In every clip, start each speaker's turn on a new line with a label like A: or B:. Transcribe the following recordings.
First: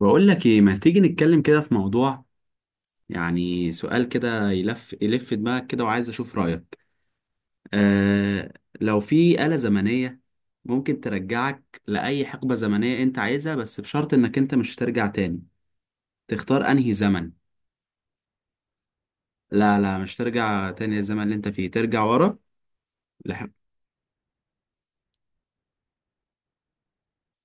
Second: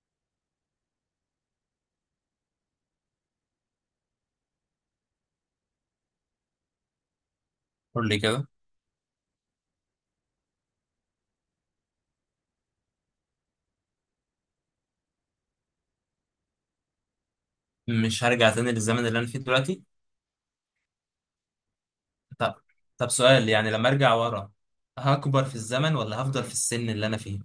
A: بقول لك ايه، ما تيجي نتكلم كده في موضوع. يعني سؤال كده يلف يلف دماغك كده وعايز اشوف رأيك.
B: قول لي كده.
A: آه. لو في آلة زمنية ممكن ترجعك لأي حقبة زمنية انت عايزها، بس بشرط انك انت مش ترجع تاني. تختار انهي زمن.
B: مش هرجع تاني للزمن اللي انا فيه
A: لا
B: دلوقتي.
A: لا، مش ترجع تاني للزمن اللي انت فيه، ترجع ورا.
B: طب طب، سؤال يعني، لما ارجع ورا هكبر في الزمن ولا هفضل في السن اللي انا فيه؟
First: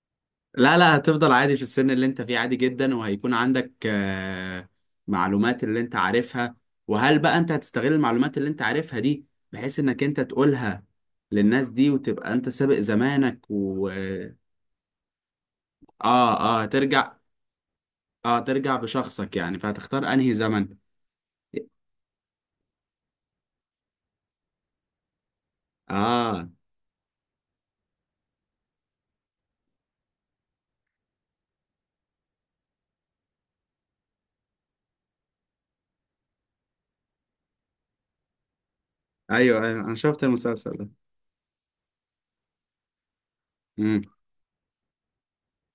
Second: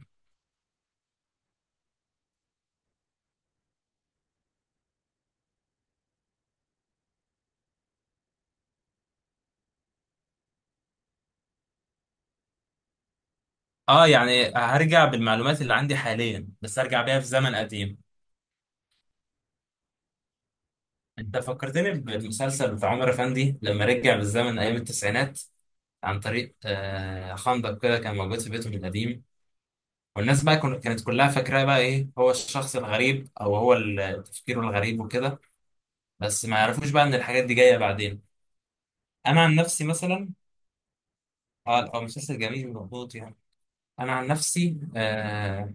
A: لا لا، هتفضل عادي في السن اللي انت فيه، عادي جدا، وهيكون عندك معلومات اللي انت عارفها. وهل بقى انت هتستغل المعلومات اللي انت عارفها دي بحيث انك انت تقولها للناس دي وتبقى انت سابق زمانك و
B: اه،
A: اه.
B: يعني هرجع بالمعلومات اللي عندي حاليا
A: اه
B: بس ارجع
A: ترجع.
B: بيها في زمن قديم.
A: اه ترجع بشخصك يعني، فهتختار انهي زمن.
B: انت فكرتني بالمسلسل بتاع عمر افندي لما رجع بالزمن ايام التسعينات، عن
A: اه.
B: طريق خندق كده كان موجود في بيته القديم. والناس بقى كانت كلها فاكراه بقى ايه هو الشخص الغريب، او هو تفكيره الغريب وكده. بس ما يعرفوش بقى ان الحاجات دي جايه بعدين. انا عن
A: ايوه ايوه،
B: نفسي
A: انا شفت
B: مثلا.
A: المسلسل ده.
B: اه، هو مسلسل جميل ومظبوط يعني. انا
A: امم
B: عن نفسي.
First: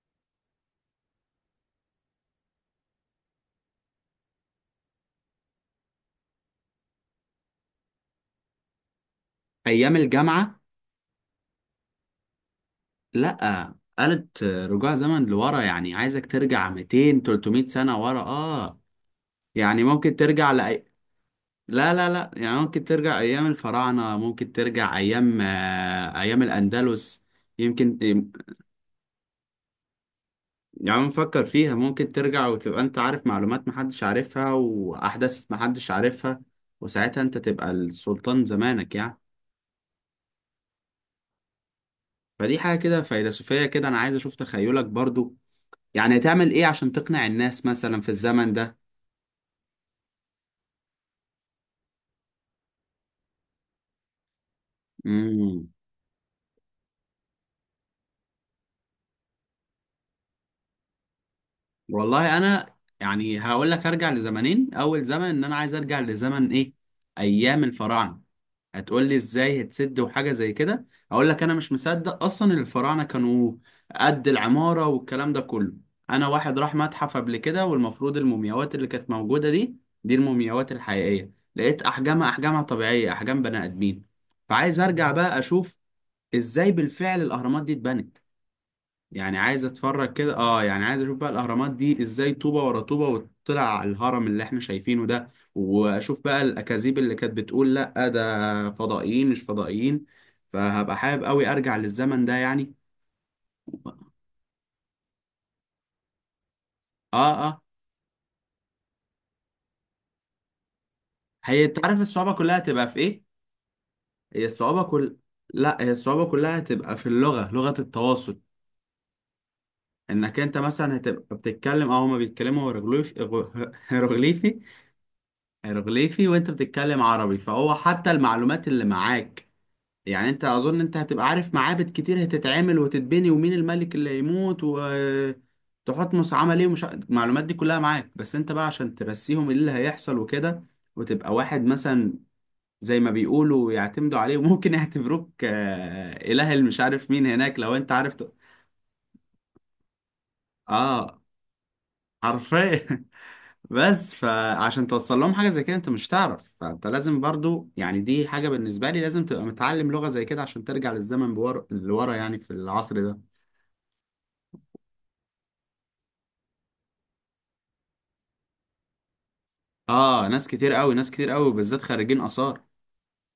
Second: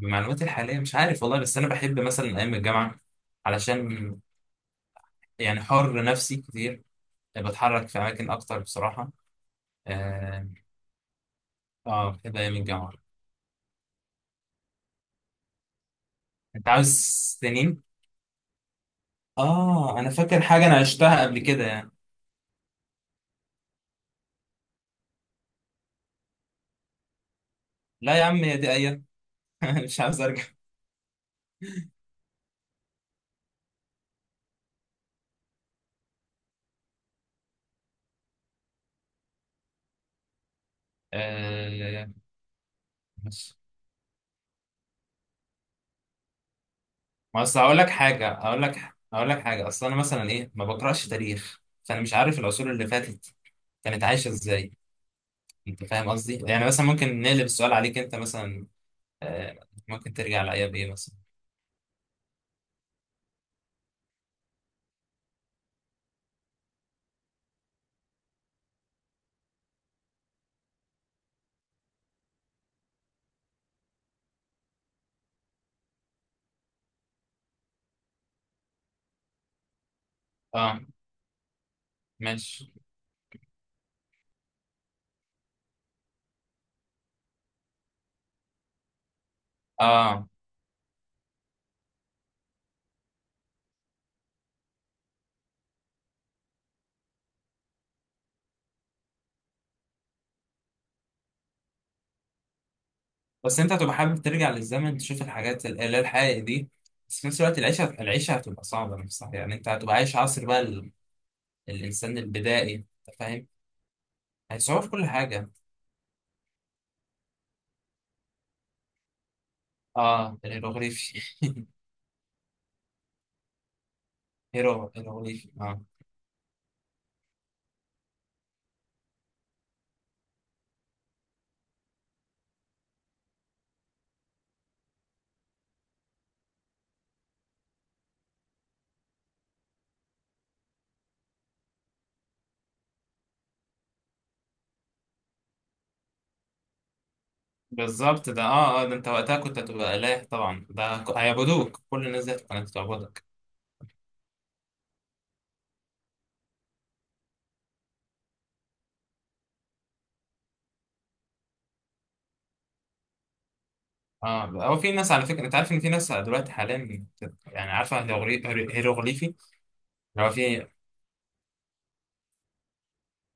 B: بمعلوماتي الحاليه مش عارف والله، بس انا بحب مثلا ايام الجامعه، علشان يعني حر نفسي كتير، بتحرك في اماكن اكتر بصراحه.
A: ايام
B: اه.
A: الجامعه.
B: بحب ايام الجامعه.
A: لا، قالت رجوع زمن لورا، يعني عايزك
B: انت
A: ترجع
B: عاوز
A: 200 300
B: سنين.
A: سنه ورا اه. يعني
B: اه انا
A: ممكن
B: فاكر
A: ترجع
B: حاجه انا
A: لأي...
B: عشتها قبل كده يعني.
A: لا لا لا، يعني ممكن ترجع أيام الفراعنة، ممكن ترجع أيام أيام الأندلس، يمكن.
B: لا يا عم، هي دي ايام. مش عاوز ارجع.
A: يعني نفكر فيها، ممكن ترجع وتبقى أنت عارف معلومات محدش عارفها وأحداث محدش عارفها، وساعتها أنت تبقى السلطان زمانك يعني.
B: آه،
A: فدي حاجة كده
B: ماشي.
A: فيلسوفية كده، أنا عايز أشوف تخيلك برضو. يعني هتعمل إيه عشان تقنع
B: ما اصل
A: الناس
B: هقول لك
A: مثلا في
B: حاجه،
A: الزمن
B: هقول
A: ده؟
B: لك هقول لك حاجه. اصل انا مثلا ايه، ما بقراش تاريخ، فانا مش عارف العصور اللي فاتت كانت عايشه ازاي.
A: مم.
B: انت فاهم قصدي؟ يعني مثلا ممكن نقلب السؤال عليك انت مثلا. آه، ممكن ترجع لايام ايه مثلا؟
A: والله انا يعني هقول لك ارجع لزمنين. اول زمن ان انا عايز ارجع لزمن ايه؟ ايام الفراعنه. هتقول لي ازاي هتسد وحاجه زي كده؟ اقول لك انا مش مصدق اصلا إن الفراعنه كانوا قد العماره والكلام ده كله. انا واحد راح متحف قبل كده، والمفروض المومياوات اللي كانت موجوده دي دي المومياوات
B: اه،
A: الحقيقيه، لقيت احجامها
B: ماشي.
A: طبيعيه، احجام بني ادمين. فعايز ارجع بقى اشوف ازاي بالفعل الاهرامات دي اتبنت. يعني عايز اتفرج
B: اه،
A: كده، اه، يعني عايز اشوف بقى الاهرامات دي ازاي طوبه ورا طوبه وطلع على الهرم اللي احنا شايفينه ده. واشوف بقى الاكاذيب اللي كانت بتقول لا ده فضائيين مش فضائيين. فهبقى حابب قوي ارجع للزمن ده يعني.
B: بس انت هتبقى حابب ترجع للزمن تشوف الحاجات اللي هي الحقيقة دي. بس في
A: اه
B: نفس الوقت
A: اه.
B: العيشة هتبقى صعبة نفسها، يعني انت هتبقى عايش عصر بقى
A: هي انت عارف
B: الانسان
A: الصعوبة كلها
B: البدائي.
A: هتبقى
B: انت
A: في ايه؟
B: فاهم،
A: هي
B: هيصعب
A: الصعوبة
B: في كل
A: كل...
B: حاجة.
A: لا، هي الصعوبة كلها هتبقى في اللغة، لغة التواصل. انك
B: اه،
A: انت مثلا
B: الهيروغليفي.
A: هتبقى بتتكلم هما بيتكلموا هيروغليفي. هيروغليفي
B: هيروغليفي، اه.
A: هيروغليفي وانت بتتكلم عربي. فهو حتى المعلومات اللي معاك، يعني انت، اظن انت هتبقى عارف معابد كتير هتتعمل وتتبني، ومين الملك اللي هيموت، وتحتمس عمل ايه، ومش المعلومات دي كلها معاك، بس انت بقى عشان ترسيهم ايه اللي هيحصل وكده. وتبقى واحد مثلا زي ما بيقولوا يعتمدوا عليه، وممكن يعتبروك اله، اللي مش عارف مين هناك، لو انت
B: بالظبط
A: عرفت.
B: ده. اه ده انت وقتها كنت هتبقى اله طبعا، ده
A: اه.
B: هيعبدوك، كل الناس دي كانت
A: حرفيا
B: هتعبدك.
A: بس فعشان توصل لهم حاجة زي كده انت مش تعرف، فانت لازم برضو، يعني دي حاجة بالنسبة لي، لازم تبقى متعلم لغة زي كده عشان ترجع للزمن لورا يعني في العصر ده.
B: اه، هو في ناس، على فكره، انت عارف ان في ناس دلوقتي حاليا يعني عارفه هيروغليفي،
A: اه،
B: اللي هو
A: ناس
B: في.
A: كتير قوي، ناس كتير قوي، بالذات خريجين آثار.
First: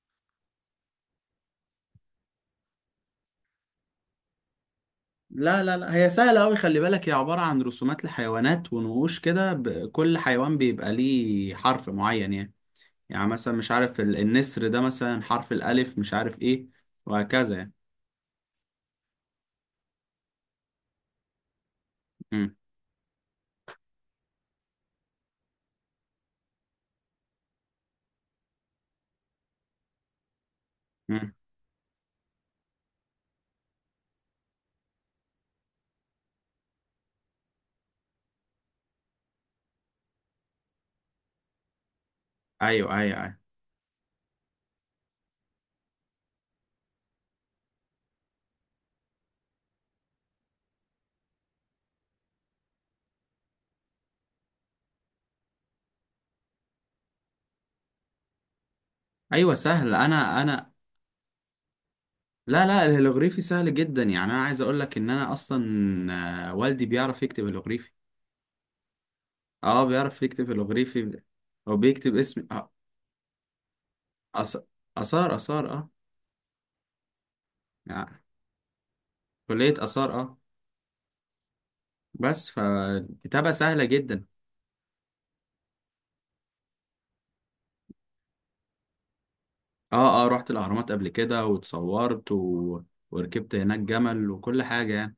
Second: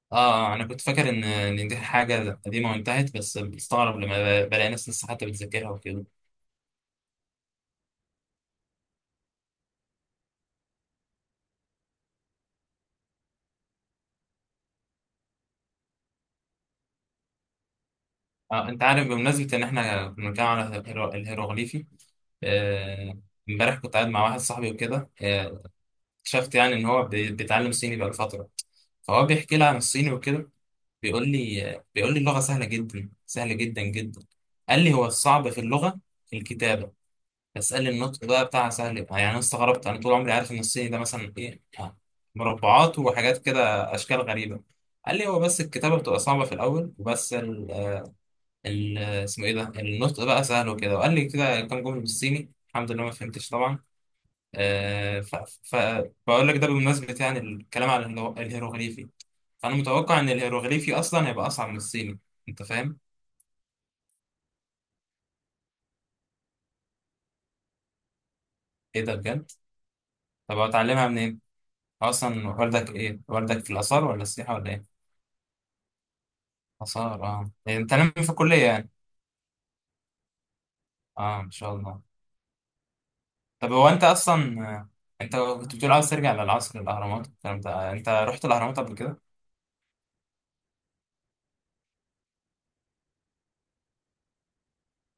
B: اه. انا كنت فاكر ان دي حاجه قديمه وانتهت، بس بستغرب لما بلاقي ناس لسه حتى
A: لا
B: بتذاكرها
A: لا لا،
B: وكده.
A: هي سهلة أوي، خلي بالك، هي عبارة عن رسومات لحيوانات ونقوش كده، كل حيوان بيبقى ليه حرف معين يعني. يعني مثلا مش عارف النسر ده مثلا حرف الألف، مش عارف إيه، وهكذا يعني.
B: اه، انت عارف، بمناسبه ان احنا بنتكلم على الهيروغليفي،
A: مم.
B: آه، امبارح كنت قاعد مع واحد صاحبي وكده، اكتشفت يعني ان هو بيتعلم صيني بقاله فتره. فهو بيحكي لي عن الصيني وكده. بيقول
A: مم.
B: لي بيقول لي اللغه سهله جدا، سهله جدا جدا. قال لي هو الصعب في اللغه الكتابه. اسألني النطق بقى بتاع سهل يبقى. يعني انا استغربت، انا طول عمري عارف ان الصيني ده مثلا ايه،
A: أيوه
B: مربعات
A: أيوه
B: وحاجات
A: أيوه.
B: كده، اشكال غريبة. قال لي هو بس الكتابة بتبقى صعبة في الاول، وبس ال ال اسمه ايه ده، النطق بقى سهل وكده. وقال لي كده كام جملة بالصيني، الحمد لله ما فهمتش طبعا. آه ف ف بقول لك ده بمناسبة يعني الكلام عن الهيروغليفي.
A: أيوه
B: فانا
A: سهل.
B: متوقع ان
A: أنا
B: الهيروغليفي اصلا هيبقى اصعب من الصيني. انت
A: لا لا،
B: فاهم؟
A: الهيلوغريفي سهل جدا. يعني أنا عايز أقول لك إن أنا أصلا والدي بيعرف يكتب هيلوغريفي.
B: ايه ده، بجد؟
A: أه بيعرف يكتب
B: طب اتعلمها
A: هيلوغريفي
B: منين؟
A: وبيكتب اسم
B: اصلا والدك ايه، والدك في الاثار ولا السياحة
A: أث-
B: ولا ايه؟
A: آثار، آثار أه.
B: آثار، اه. يعني انت ناوي
A: يعني
B: في الكلية يعني.
A: كلية آثار اه.
B: اه، ان شاء الله.
A: بس فالكتابة
B: طب
A: سهلة
B: هو انت
A: جدا.
B: اصلا، انت كنت بتقول عاوز ترجع للعصر الاهرامات الكلام ده. انت رحت الاهرامات قبل كده؟
A: اه اه، رحت الأهرامات قبل كده واتصورت و... وركبت هناك جمل وكل حاجة يعني،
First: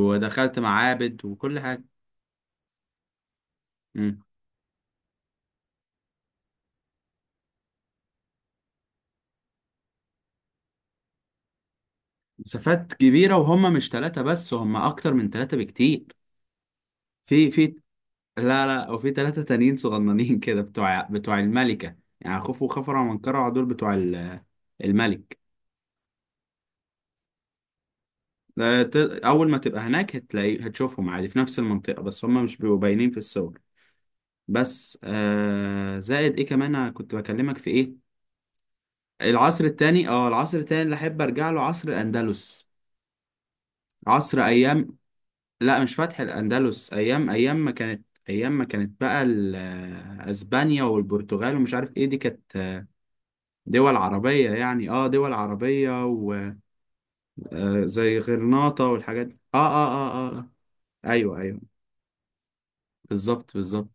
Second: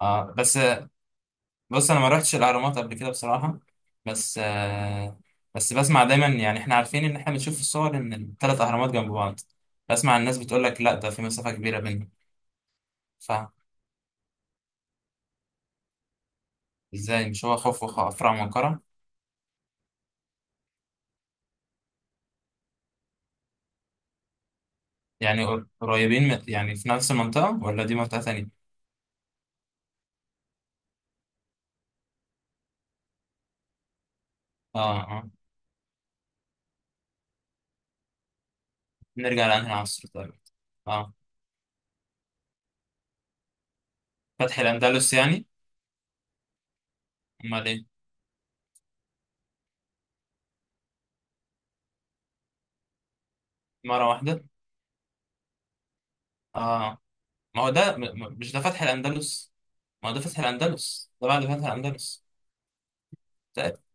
B: اه. بس
A: معابد وكل حاجة.
B: بص انا ما رحتش الاهرامات قبل كده بصراحة.
A: مم.
B: بس بسمع دايما، يعني احنا عارفين ان احنا بنشوف في الصور ان الثلاث اهرامات جنب بعض، بسمع الناس بتقول لك لا، ده في مسافة كبيرة بينهم.
A: مسافات كبيرة، وهم مش ثلاثة بس، هم أكتر من ثلاثة بكتير.
B: فازاي؟ مش
A: في
B: هو
A: في.
B: خوف وخفرع
A: لا
B: ومنقرع؟
A: لا، وفي ثلاثة تانيين صغننين كده، بتوع الملكة، يعني خوفو وخفرع ومنكرع دول بتوع الملك.
B: يعني قريبين يعني في نفس المنطقة ولا دي منطقة تانية؟
A: ده ت- أول ما تبقى هناك هتلاقي، هتشوفهم عادي في نفس المنطقة، بس هم مش بيبقوا باينين في الصور. بس
B: اه، اه.
A: زائد ايه كمان، انا كنت بكلمك في ايه؟
B: نرجع
A: العصر
B: لأنهي
A: التاني،
B: عصر
A: اه
B: طيب؟
A: العصر التاني اللي
B: اه،
A: احب ارجع له عصر الاندلس. عصر
B: فتح
A: ايام،
B: الأندلس يعني؟
A: لا مش فتح الاندلس، ايام
B: أمال
A: ما
B: إيه؟
A: كانت، ايام ما كانت بقى اسبانيا والبرتغال ومش عارف ايه دي كانت دول
B: مرة واحدة.
A: عربية، يعني اه، دول عربية،
B: آه. ما هو ده
A: وزي
B: مش ده فتح
A: غرناطة والحاجات دي.
B: الأندلس،
A: اه اه
B: ما هو ده
A: اه اه
B: فتح
A: آه.
B: الأندلس، ده
A: ايوه
B: بعد فتح
A: ايوه،
B: الأندلس.
A: بالظبط
B: ده-
A: بالظبط.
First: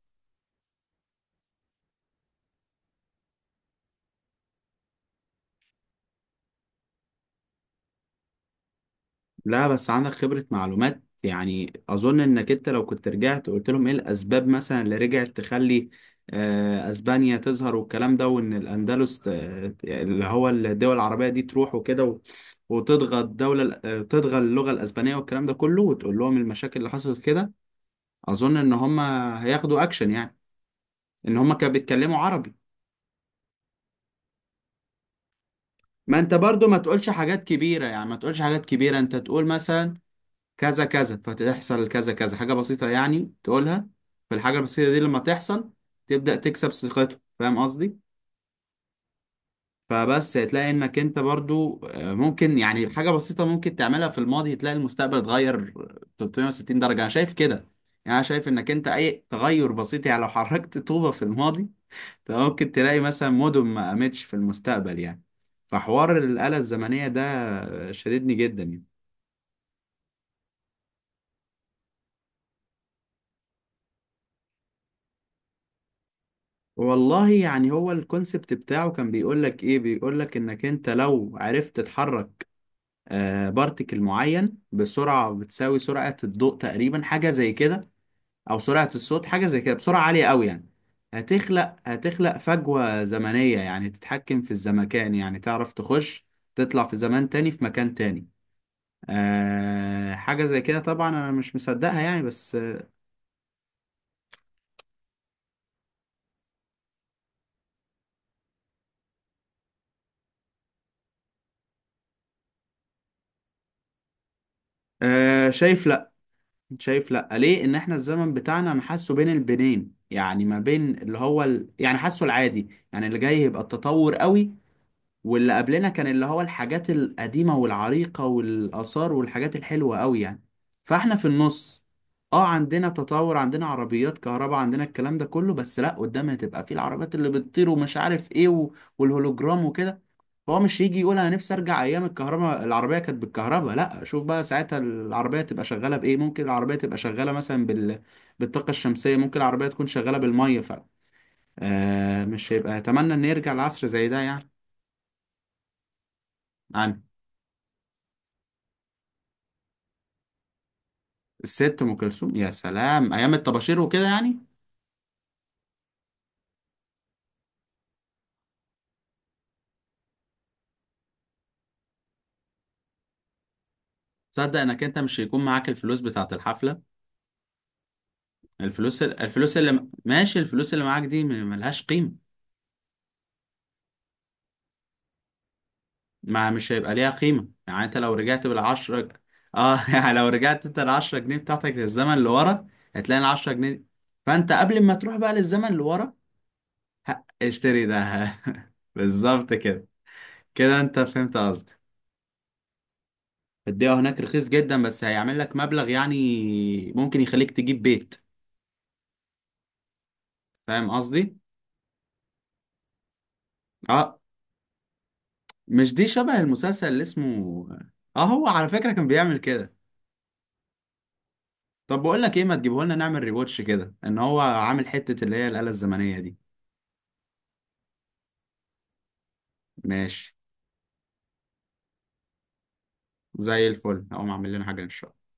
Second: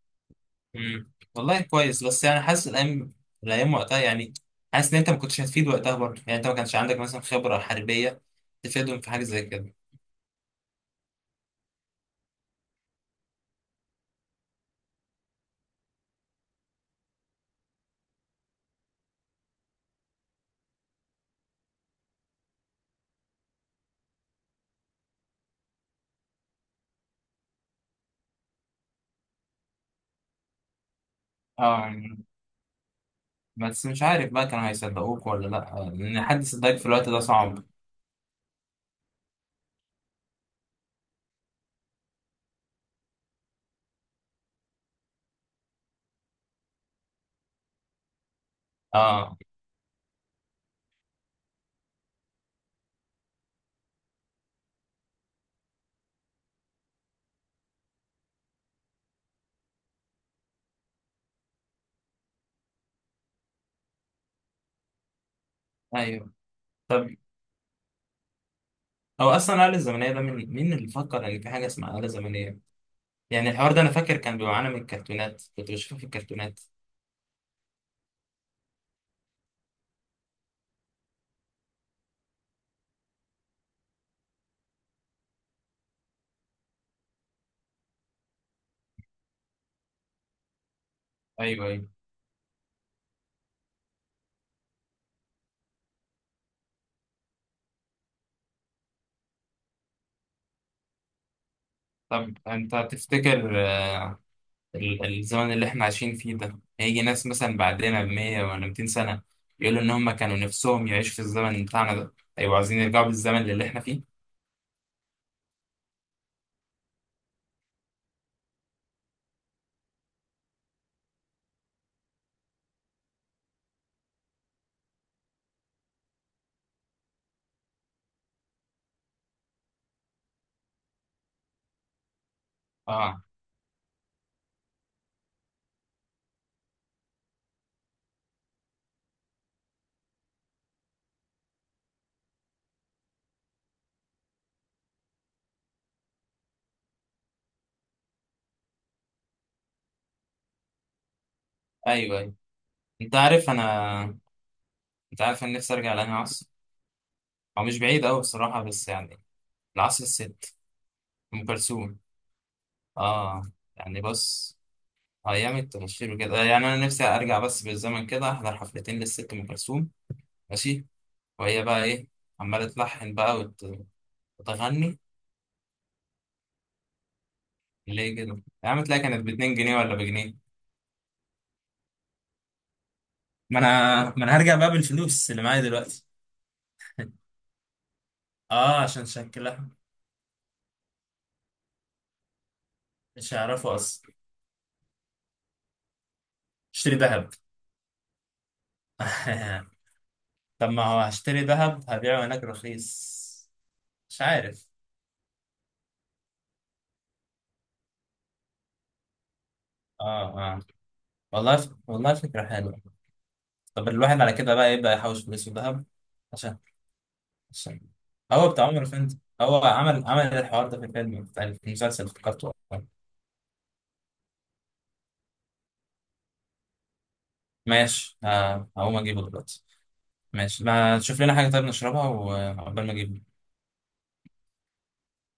B: مم. والله كويس، بس يعني حاسس الأيام، وقتها يعني، حاسس إن أنت ما كنتش هتفيد وقتها برضه، يعني أنت ما كانش عندك مثلا خبرة حربية تفيدهم في حاجة زي
A: لا
B: كده.
A: بس عندك خبرة معلومات، يعني أظن إنك أنت لو كنت رجعت قلت لهم إيه الأسباب مثلا اللي رجعت تخلي أسبانيا تظهر والكلام ده، وإن الأندلس اللي هو الدول العربية دي تروح وكده و... وتضغى الدولة تضغى اللغة الأسبانية والكلام ده كله، وتقول لهم المشاكل اللي حصلت كده. أظن إن هم هياخدوا أكشن يعني، إن هم كانوا
B: آه،
A: بيتكلموا
B: يعني
A: عربي.
B: بس مش عارف بقى كانوا هيصدقوك ولا لأ،
A: ما
B: لأن
A: أنت
B: حد
A: برضو ما
B: يصدقك في
A: تقولش
B: الوقت ده
A: حاجات
B: صعب.
A: كبيرة، يعني ما تقولش حاجات كبيرة، أنت تقول مثلا كذا كذا فتحصل كذا كذا، حاجة بسيطة يعني تقولها. فالحاجة البسيطة دي لما تحصل تبدأ تكسب ثقته، فاهم قصدي؟
B: آه.
A: فبس هتلاقي انك انت برضو ممكن يعني حاجة بسيطة ممكن تعملها في الماضي، تلاقي المستقبل اتغير 360 درجة، انا شايف كده. يعني انا شايف انك انت اي تغير بسيط، يعني لو حركت طوبة في الماضي، انت ممكن تلاقي مثلا مدن ما قامتش في المستقبل يعني. فحوار
B: أيوه.
A: الآلة الزمنية
B: طب
A: ده شددني جدا يعني.
B: هو أصلا الآلة الزمنية ده، من مين اللي فكر إن في حاجة اسمها آلة زمنية؟ يعني الحوار ده انا فاكر كان بيبقى معانا من الكرتونات، كنت بشوفه في الكرتونات.
A: والله يعني هو الكونسبت بتاعه كان بيقول لك ايه، بيقول لك انك انت لو عرفت تتحرك بارتيكل معين بسرعة بتساوي سرعة الضوء تقريبا، حاجة زي كده، او سرعة الصوت، حاجة زي كده، بسرعة عالية قوي يعني،
B: ايوه، ايوه.
A: هتخلق فجوة زمنية، يعني تتحكم في الزمكان، يعني تعرف تخش تطلع في زمان تاني في مكان تاني. آه حاجة زي كده، طبعا انا مش مصدقها يعني،
B: طب
A: بس
B: انت تفتكر، الزمن اللي احنا عايشين فيه ده هيجي ناس مثلا بعدنا ب 100 ولا 200 سنة يقولوا ان هم كانوا نفسهم يعيشوا في الزمن بتاعنا ده، ايوه عايزين يرجعوا بالزمن اللي احنا فيه؟
A: آه شايف. لا ليه ان احنا الزمن بتاعنا، انا حاسه بين البنين، يعني ما بين اللي هو ال... يعني حاسه العادي، يعني اللي جاي يبقى التطور قوي، واللي قبلنا كان اللي هو الحاجات القديمة والعريقة والآثار والحاجات الحلوة قوي يعني. فاحنا في النص. اه عندنا
B: اه،
A: تطور، عندنا عربيات كهرباء، عندنا الكلام ده كله، بس لا قدام هتبقى في العربيات اللي بتطير ومش عارف ايه و... والهولوجرام وكده. فهو مش يجي يقول انا نفسي ارجع ايام الكهرباء، العربية كانت بالكهرباء، لا شوف بقى ساعتها العربية تبقى شغالة بايه، ممكن العربية تبقى شغالة مثلا بال... بالطاقة الشمسية، ممكن العربية تكون شغالة بالمية، ف
B: ايوه
A: آه
B: ايوه.
A: مش هيبقى اتمنى
B: انت
A: ان
B: عارف
A: يرجع العصر زي
B: انا
A: ده يعني.
B: انت عارف انا نفسي ارجع لانهي عصر. هو مش بعيد قوي بصراحة، بس يعني، العصر الست ام
A: الست ام
B: كلثوم.
A: كلثوم، يا سلام، ايام
B: اه،
A: الطباشير
B: يعني
A: وكده يعني.
B: بص، أيام التنشير وكده يعني، أنا نفسي أرجع بس بالزمن كده أحضر حفلتين للست أم كلثوم. ماشي. وهي بقى إيه، عمالة تلحن بقى
A: تصدق انك انت
B: وتغني.
A: مش هيكون معاك الفلوس بتاعت الحفله؟
B: ليه كده يا عم؟ تلاقي
A: الفلوس،
B: كانت باتنين
A: الفلوس
B: جنيه
A: اللي
B: ولا بجنيه؟
A: ماشي، الفلوس اللي معاك دي ملهاش قيمه.
B: ما أنا هرجع بقى بالفلوس اللي معايا دلوقتي.
A: ما مش هيبقى ليها قيمه يعني، انت لو رجعت
B: عشان
A: بالعشرة،
B: شكلها
A: اه يعني لو رجعت انت العشرة جنيه بتاعتك للزمن اللي ورا، هتلاقي
B: مش
A: العشرة
B: هيعرفوا
A: جنيه.
B: أصلا.
A: فانت قبل ما تروح بقى للزمن اللي ورا،
B: اشتري ذهب.
A: اشتري ده بالظبط كده.
B: طب
A: كده
B: ما
A: انت
B: هو
A: فهمت
B: هشتري
A: قصدي.
B: ذهب هبيعه هناك رخيص.
A: الدقيقة هناك
B: مش
A: رخيص
B: عارف.
A: جدا، بس هيعمل لك مبلغ يعني ممكن يخليك تجيب بيت.
B: اه، اه.
A: فاهم قصدي؟
B: والله والله فكرة حلوة. طب
A: اه،
B: الواحد على كده بقى يبدأ يحوش فلوس في ذهب.
A: مش دي شبه المسلسل اللي اسمه؟
B: الصين.
A: اه هو
B: هو بتاع
A: على
B: عمر
A: فكرة كان
B: فندي،
A: بيعمل
B: هو
A: كده.
B: عمل الحوار ده في الفيلم بتاع في
A: طب
B: المسلسل،
A: بقول لك ايه،
B: افتكرته
A: ما تجيبه
B: والله.
A: لنا نعمل ريواتش كده ان هو عامل حتة اللي هي الآلة الزمنية دي.
B: ماشي، هقوم اجيبه دلوقتي.
A: ماشي.
B: ماشي، ما تشوف لنا حاجة طيب نشربها وعقبال ما اجيبه.
A: زي الفل، هقوم اعمل لنا حاجة ان شاء الله.